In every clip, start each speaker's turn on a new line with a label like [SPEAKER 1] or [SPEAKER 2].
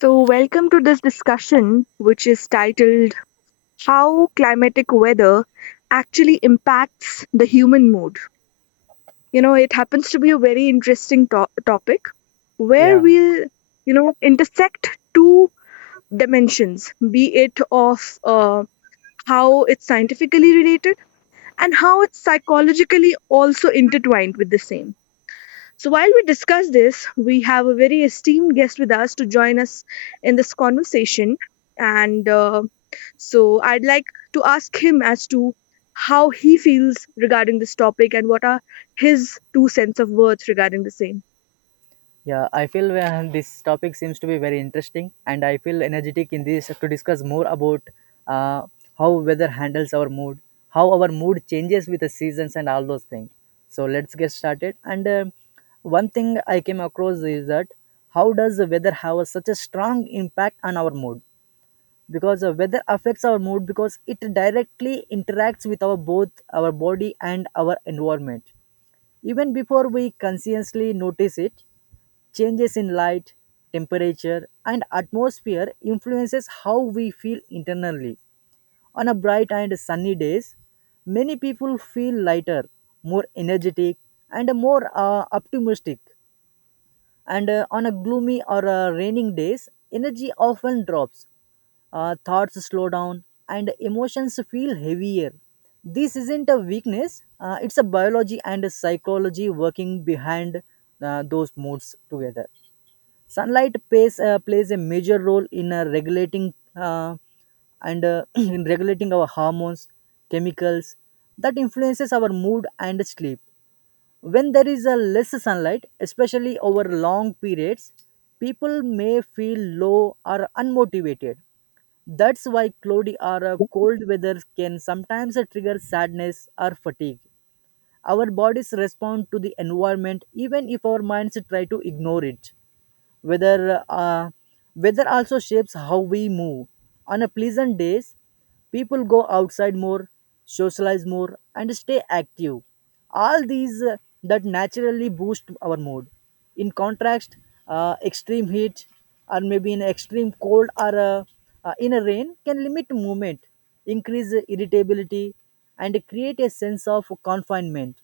[SPEAKER 1] So, welcome to this discussion, which is titled How Climatic Weather Actually Impacts the Human Mood. You know, it happens to be a very interesting topic where
[SPEAKER 2] Yeah,
[SPEAKER 1] we'll intersect two dimensions be it of how it's scientifically related and how it's psychologically also intertwined with the same. So, while we discuss this, we have a very esteemed guest with us to join us in this conversation. And so, I'd like to ask him as to how he feels regarding this topic and what are his two cents of words regarding the same.
[SPEAKER 2] yeah. I feel this topic seems to be very interesting, and I feel energetic in this to discuss more about uh, how weather handles our mood, how our mood changes with the seasons, and all those things. So let's get started. And one thing I came across is that how does the weather have a, such a strong impact on our mood? Because the weather affects our mood because it directly interacts with our both our body and our environment. Even before we consciously notice it, changes in light, temperature, and atmosphere influences how we feel internally. On a bright and sunny days, many people feel lighter, more energetic, and more optimistic, and on a gloomy or raining days energy often drops, thoughts slow down and emotions feel heavier. This isn't a weakness, it's a biology and a psychology working behind those moods together. Sunlight plays a major role in regulating, and in regulating our hormones, chemicals that influences our mood and sleep. When there is a less sunlight, especially over long periods, people may feel low or unmotivated. That's why cloudy or cold weather can sometimes trigger sadness or fatigue. Our bodies respond to the environment even if our minds try to ignore it. Weather, uh, weather also shapes how we move. On a pleasant days, people go outside more, socialize more, and stay active. All these that naturally boost our mood. In contrast, extreme heat or maybe in extreme cold or in a rain can limit movement, increase irritability, and create a sense of confinement.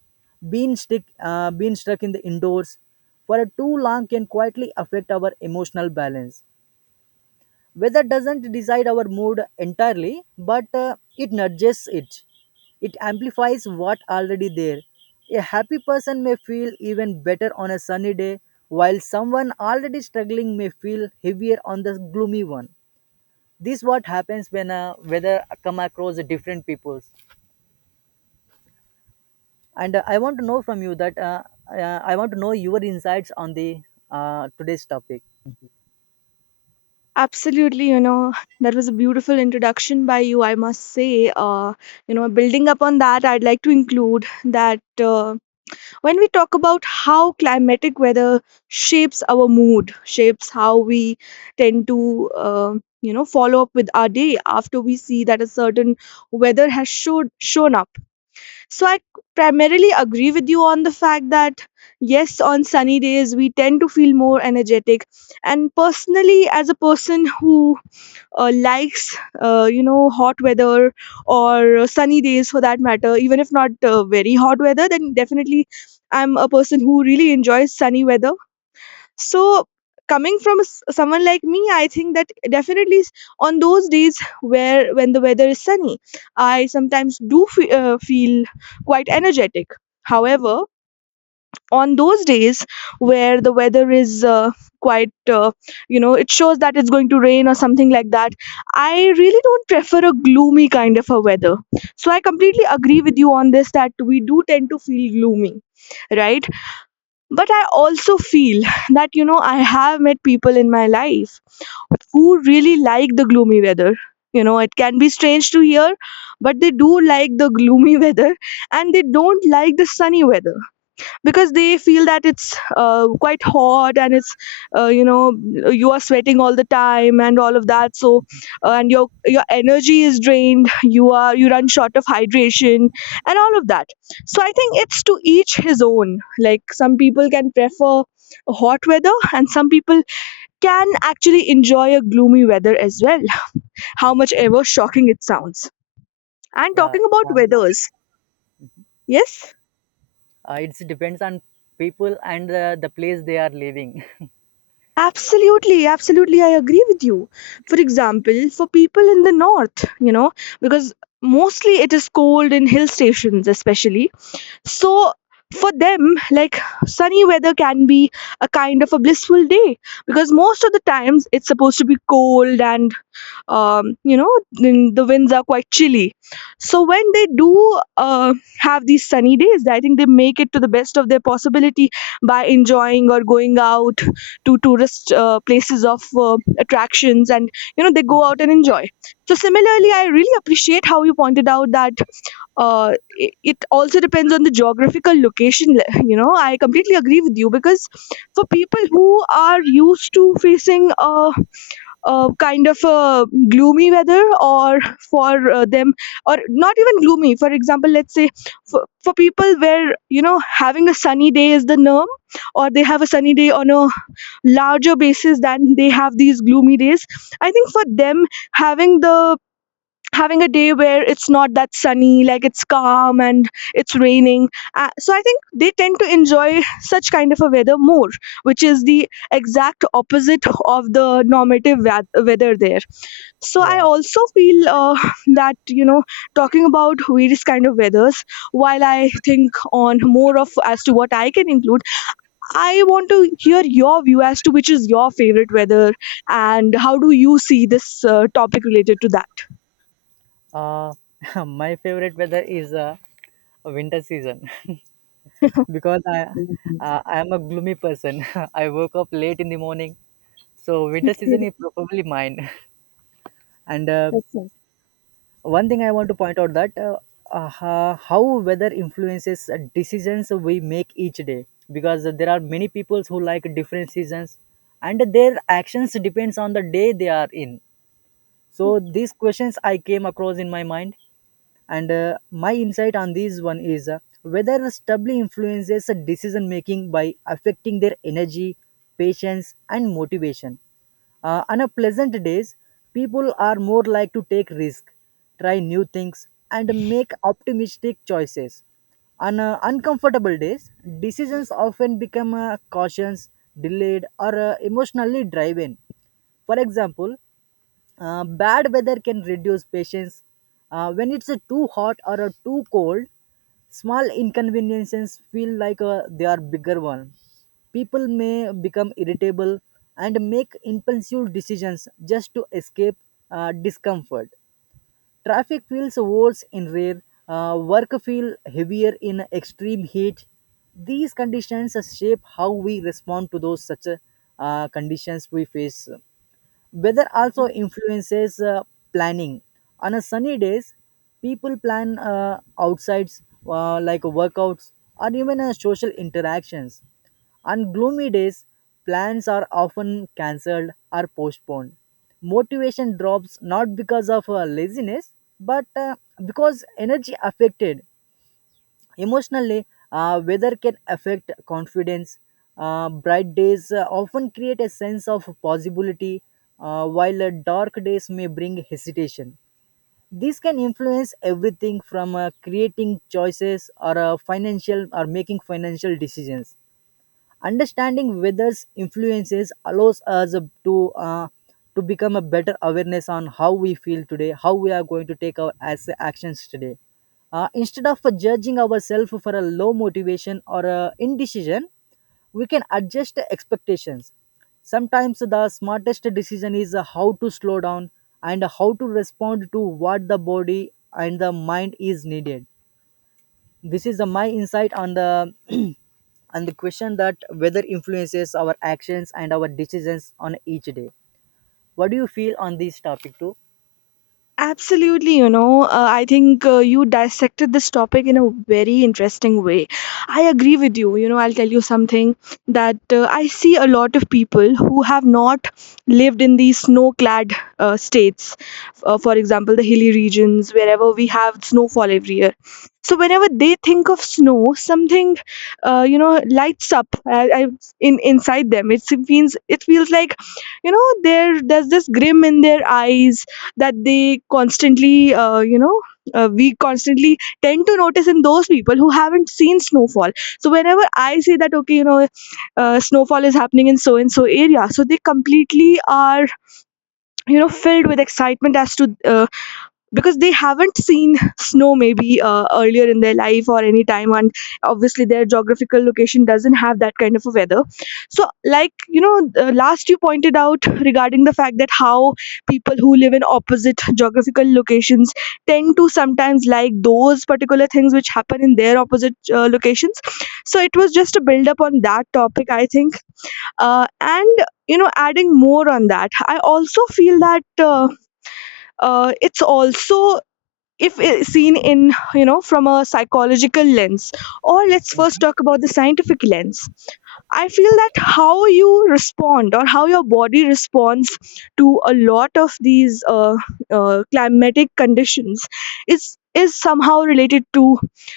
[SPEAKER 2] Being stuck in the indoors for a too long can quietly affect our emotional balance. Weather doesn't decide our mood entirely, but it nudges it. It amplifies what already there. A happy person may feel even better on a sunny day, while someone already struggling may feel heavier on the gloomy one. This what happens when weather come across different peoples. And I want to know from you that I want to know your insights on the today's topic.
[SPEAKER 1] Absolutely, you know, that was a beautiful introduction by you, I must say. You know, building up on that, I'd like to include that. When we talk about how climatic weather shapes our mood shapes how we tend to follow up with our day after we see that a certain weather has showed shown up. So I primarily agree with you on the fact that yes, on sunny days we tend to feel more energetic, and personally as a person who likes hot weather or sunny days for that matter, even if not very hot weather, then definitely I'm a person who really enjoys sunny weather. So coming from someone like me, I think that definitely on those days where when the weather is sunny, I sometimes do feel quite energetic. However, on those days where the weather is quite you know, it shows that it's going to rain or something like that, I really don't prefer a gloomy kind of a weather. So I completely agree with you on this, that we do tend to feel gloomy, right? But I also feel that you know, I have met people in my life who really like the gloomy weather. You know, it can be strange to hear, but they do like the gloomy weather and they don't like the sunny weather because they feel that it's quite hot and it's uh, you know you are sweating all the time and all of that. So and your energy is drained, you are, you run short of hydration and all of that. So I think it's to each his own. Like, some people can prefer hot weather and some people can actually enjoy a gloomy weather as well, how much ever shocking it sounds. And
[SPEAKER 2] Yeah,
[SPEAKER 1] talking
[SPEAKER 2] uh,
[SPEAKER 1] about weathers, yes.
[SPEAKER 2] it depends on people and the place they are living.
[SPEAKER 1] Absolutely, absolutely, I agree with you. For example, for people in the north, you know, because mostly it is cold in hill stations, especially. So, for them, like sunny weather can be a kind of a blissful day because most of the times it's supposed to be cold and you know, the winds are quite chilly. So when they do have these sunny days, I think they make it to the best of their possibility by enjoying or going out to tourist places of attractions, and you know, they go out and enjoy. So similarly, I really appreciate how you pointed out that uh, it also depends on the geographical location. You know, I completely agree with you, because for people who are used to facing a kind of a gloomy weather, or for them, or not even gloomy, for example, let's say for people where you know, having a sunny day is the norm, or they have a sunny day on a larger basis than they have these gloomy days, I think for them, having the having a day where it's not that sunny, like it's calm and it's raining, so I think they tend to enjoy such kind of a weather more, which is the exact opposite of the normative weather there. So I
[SPEAKER 2] Yeah,
[SPEAKER 1] also feel that you know, talking about various kind of weathers, while I think on more of as to what I can include, I want to hear your view as to which is your favorite weather and how do you see this topic related to that.
[SPEAKER 2] uh, my favorite weather is winter season. Because I am a gloomy person. I woke up late in the morning, so winter season
[SPEAKER 1] Okay.
[SPEAKER 2] is probably mine. And
[SPEAKER 1] That's it.
[SPEAKER 2] one thing I want to point out that how weather influences decisions we make each day, because there are many people who like different seasons and their actions depends on the day they are in. So these questions I came across in my mind. And my insight on this one is whether stubbly influences a decision making by affecting their energy, patience and motivation. On a pleasant days, people are more like to take risk, try new things and make optimistic choices. On uncomfortable days, decisions often become cautious, delayed or emotionally driven. For example, bad weather can reduce patience. When it's a too hot or a too cold, small inconveniences feel like they are bigger one. People may become irritable and make impulsive decisions just to escape discomfort. Traffic feels worse in rain. Work feel heavier in extreme heat. These conditions shape how we respond to those such conditions we face. Weather also influences planning. On a sunny days, people plan outsides like workouts or even social interactions. On gloomy days, plans are often cancelled or postponed. Motivation drops not because of laziness, but because energy affected. Emotionally, weather can affect confidence. Bright days often create a sense of possibility, while dark days may bring hesitation. This can influence everything from creating choices or financial or making financial decisions. Understanding weather's influences allows us to become a better awareness on how we feel today, how we are going to take our as actions today. Instead of judging ourselves for a low motivation or a indecision, we can adjust the expectations. Sometimes the smartest decision is how to slow down and how to respond to what the body and the mind is needed. This is the my insight on the on the question that weather influences our actions and our decisions on each day. What do you feel on this topic too?
[SPEAKER 1] Absolutely, you know, I think you dissected this topic in a very interesting way. I agree with you. You know, I'll tell you something that I see a lot of people who have not lived in these snow clad states, for example, the hilly regions, wherever we have snowfall every year. So, whenever they think of snow, something, you know, lights up I, in inside them. It feels like, you know, there's this grim in their eyes that they constantly we constantly tend to notice in those people who haven't seen snowfall. So whenever I say that, okay, you know, snowfall is happening in so and so area, so they completely are, you know, filled with excitement as to because they haven't seen snow maybe earlier in their life or any time, and obviously their geographical location doesn't have that kind of a weather. So like you know, last you pointed out regarding the fact that how people who live in opposite geographical locations tend to sometimes like those particular things which happen in their opposite locations. So it was just a build up on that topic, I think. And you know, adding more on that, I also feel that it's also, if I- seen in, you know, from a psychological lens, or let's first talk about the scientific lens. I feel that how you respond or how your body responds to a lot of these climatic conditions is somehow related to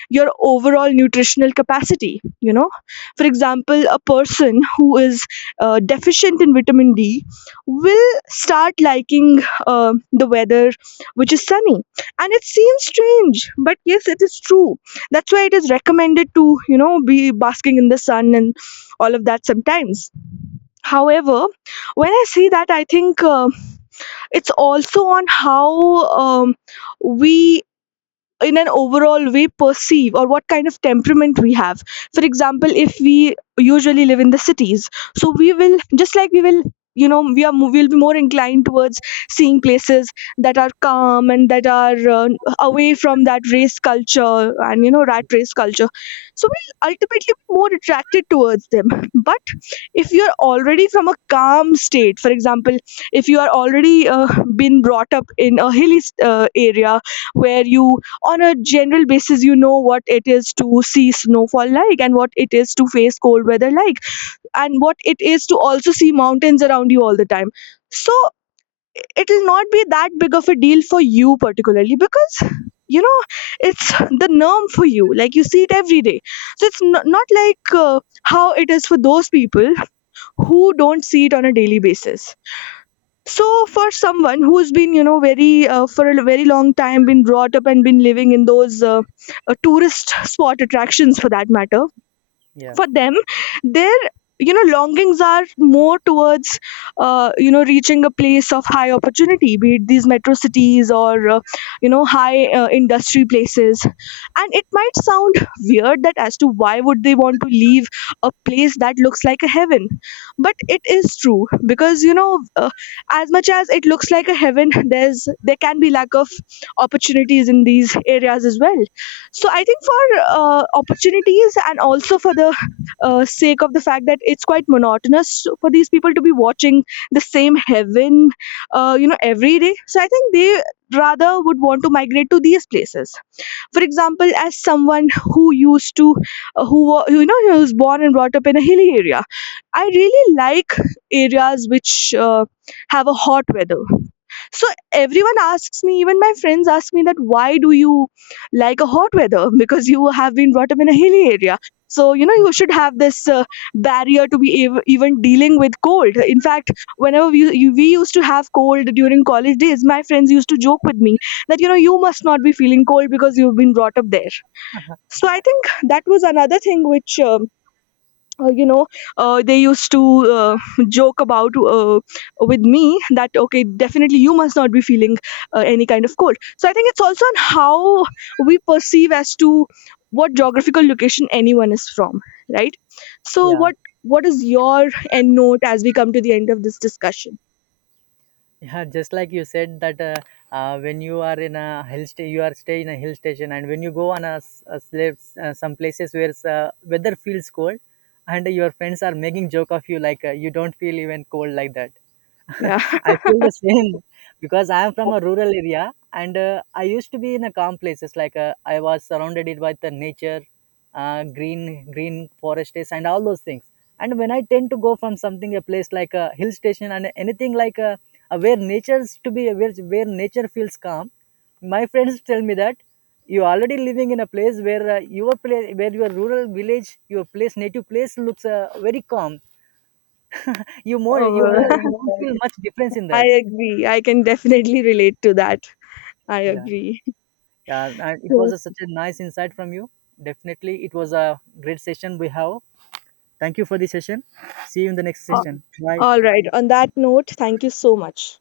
[SPEAKER 1] your overall nutritional capacity. You know, for example, a person who is deficient in vitamin D will start liking the weather which is sunny, and it seems strange, but yes, it is true. That's why it is recommended to, you know, be basking in the sun and all of that sometimes. However, when I see that, I think it's also on how we, in an overall way, perceive or what kind of temperament we have. For example, if we usually live in the cities, so we will, just like we will. You know, we are we'll be more inclined towards seeing places that are calm and that are away from that race culture and you know, rat race culture. So we'll ultimately be more attracted towards them. But if you are already from a calm state, for example, if you are already been brought up in a hilly area where you, on a general basis, you know what it is to see snowfall like, and what it is to face cold weather like, and what it is to also see mountains around you all the time. So it will not be that big of a deal for you particularly, because you know, it's the norm for you, like you see it every day. So it's not like how it is for those people who don't see it on a daily basis. So for someone who's been, you know, very for a very long time been brought up and been living in those tourist spot attractions for that matter,
[SPEAKER 2] yeah
[SPEAKER 1] for them, their, you know, longings are more towards you know, reaching a place of high opportunity, be it these metro cities or you know, high industry places. And it might sound weird that as to why would they want to leave a place that looks like a heaven, but it is true, because you know, as much as it looks like a heaven, there's there can be lack of opportunities in these areas as well. So I think for opportunities and also for the sake of the fact that it's quite monotonous for these people to be watching the same heaven, you know, every day. So I think they rather would want to migrate to these places. For example, as someone who used to, you know, who was born and brought up in a hilly area, I really like areas which have a hot weather. So everyone asks me, even my friends ask me, that why do you like a hot weather? Because you have been brought up in a hilly area. So, you know, you should have this barrier to be even dealing with cold. In fact, whenever we used to have cold during college days, my friends used to joke with me that, you know, you must not be feeling cold because you've been brought up there. So I think that was another thing which uh, you know they used to uh, joke about with me that okay, definitely you must not be feeling any kind of cold. So I think it's also on how we perceive as to what geographical location anyone is from, right? So
[SPEAKER 2] yeah
[SPEAKER 1] what is your end note as we come to the end of this discussion?
[SPEAKER 2] Yeah, just like you said that when you are in a hill you are stay in a hill station, and when you go on a, a slave, some places where weather feels cold, and your friends are making joke of you like you don't feel even cold like that.
[SPEAKER 1] Yeah.
[SPEAKER 2] I feel the same because I am from a rural area, and I used to be in a calm places like I was surrounded it by the nature, green forests and all those things. And when I tend to go from something a place like a hill station and anything like a where nature's to be where nature feels calm, my friends tell me that you already living in a place where your place where your rural village your place native place looks very calm. You more
[SPEAKER 1] Oh,
[SPEAKER 2] you won't feel much difference in
[SPEAKER 1] I
[SPEAKER 2] that.
[SPEAKER 1] agree, I can definitely relate to that. I
[SPEAKER 2] Yeah,
[SPEAKER 1] agree.
[SPEAKER 2] yeah. And it was
[SPEAKER 1] So,
[SPEAKER 2] a, such a nice insight from you. Definitely it was a great session we have. Thank you for the session. See you in the next
[SPEAKER 1] uh,
[SPEAKER 2] session. Bye.
[SPEAKER 1] all right, on that note, thank you so much.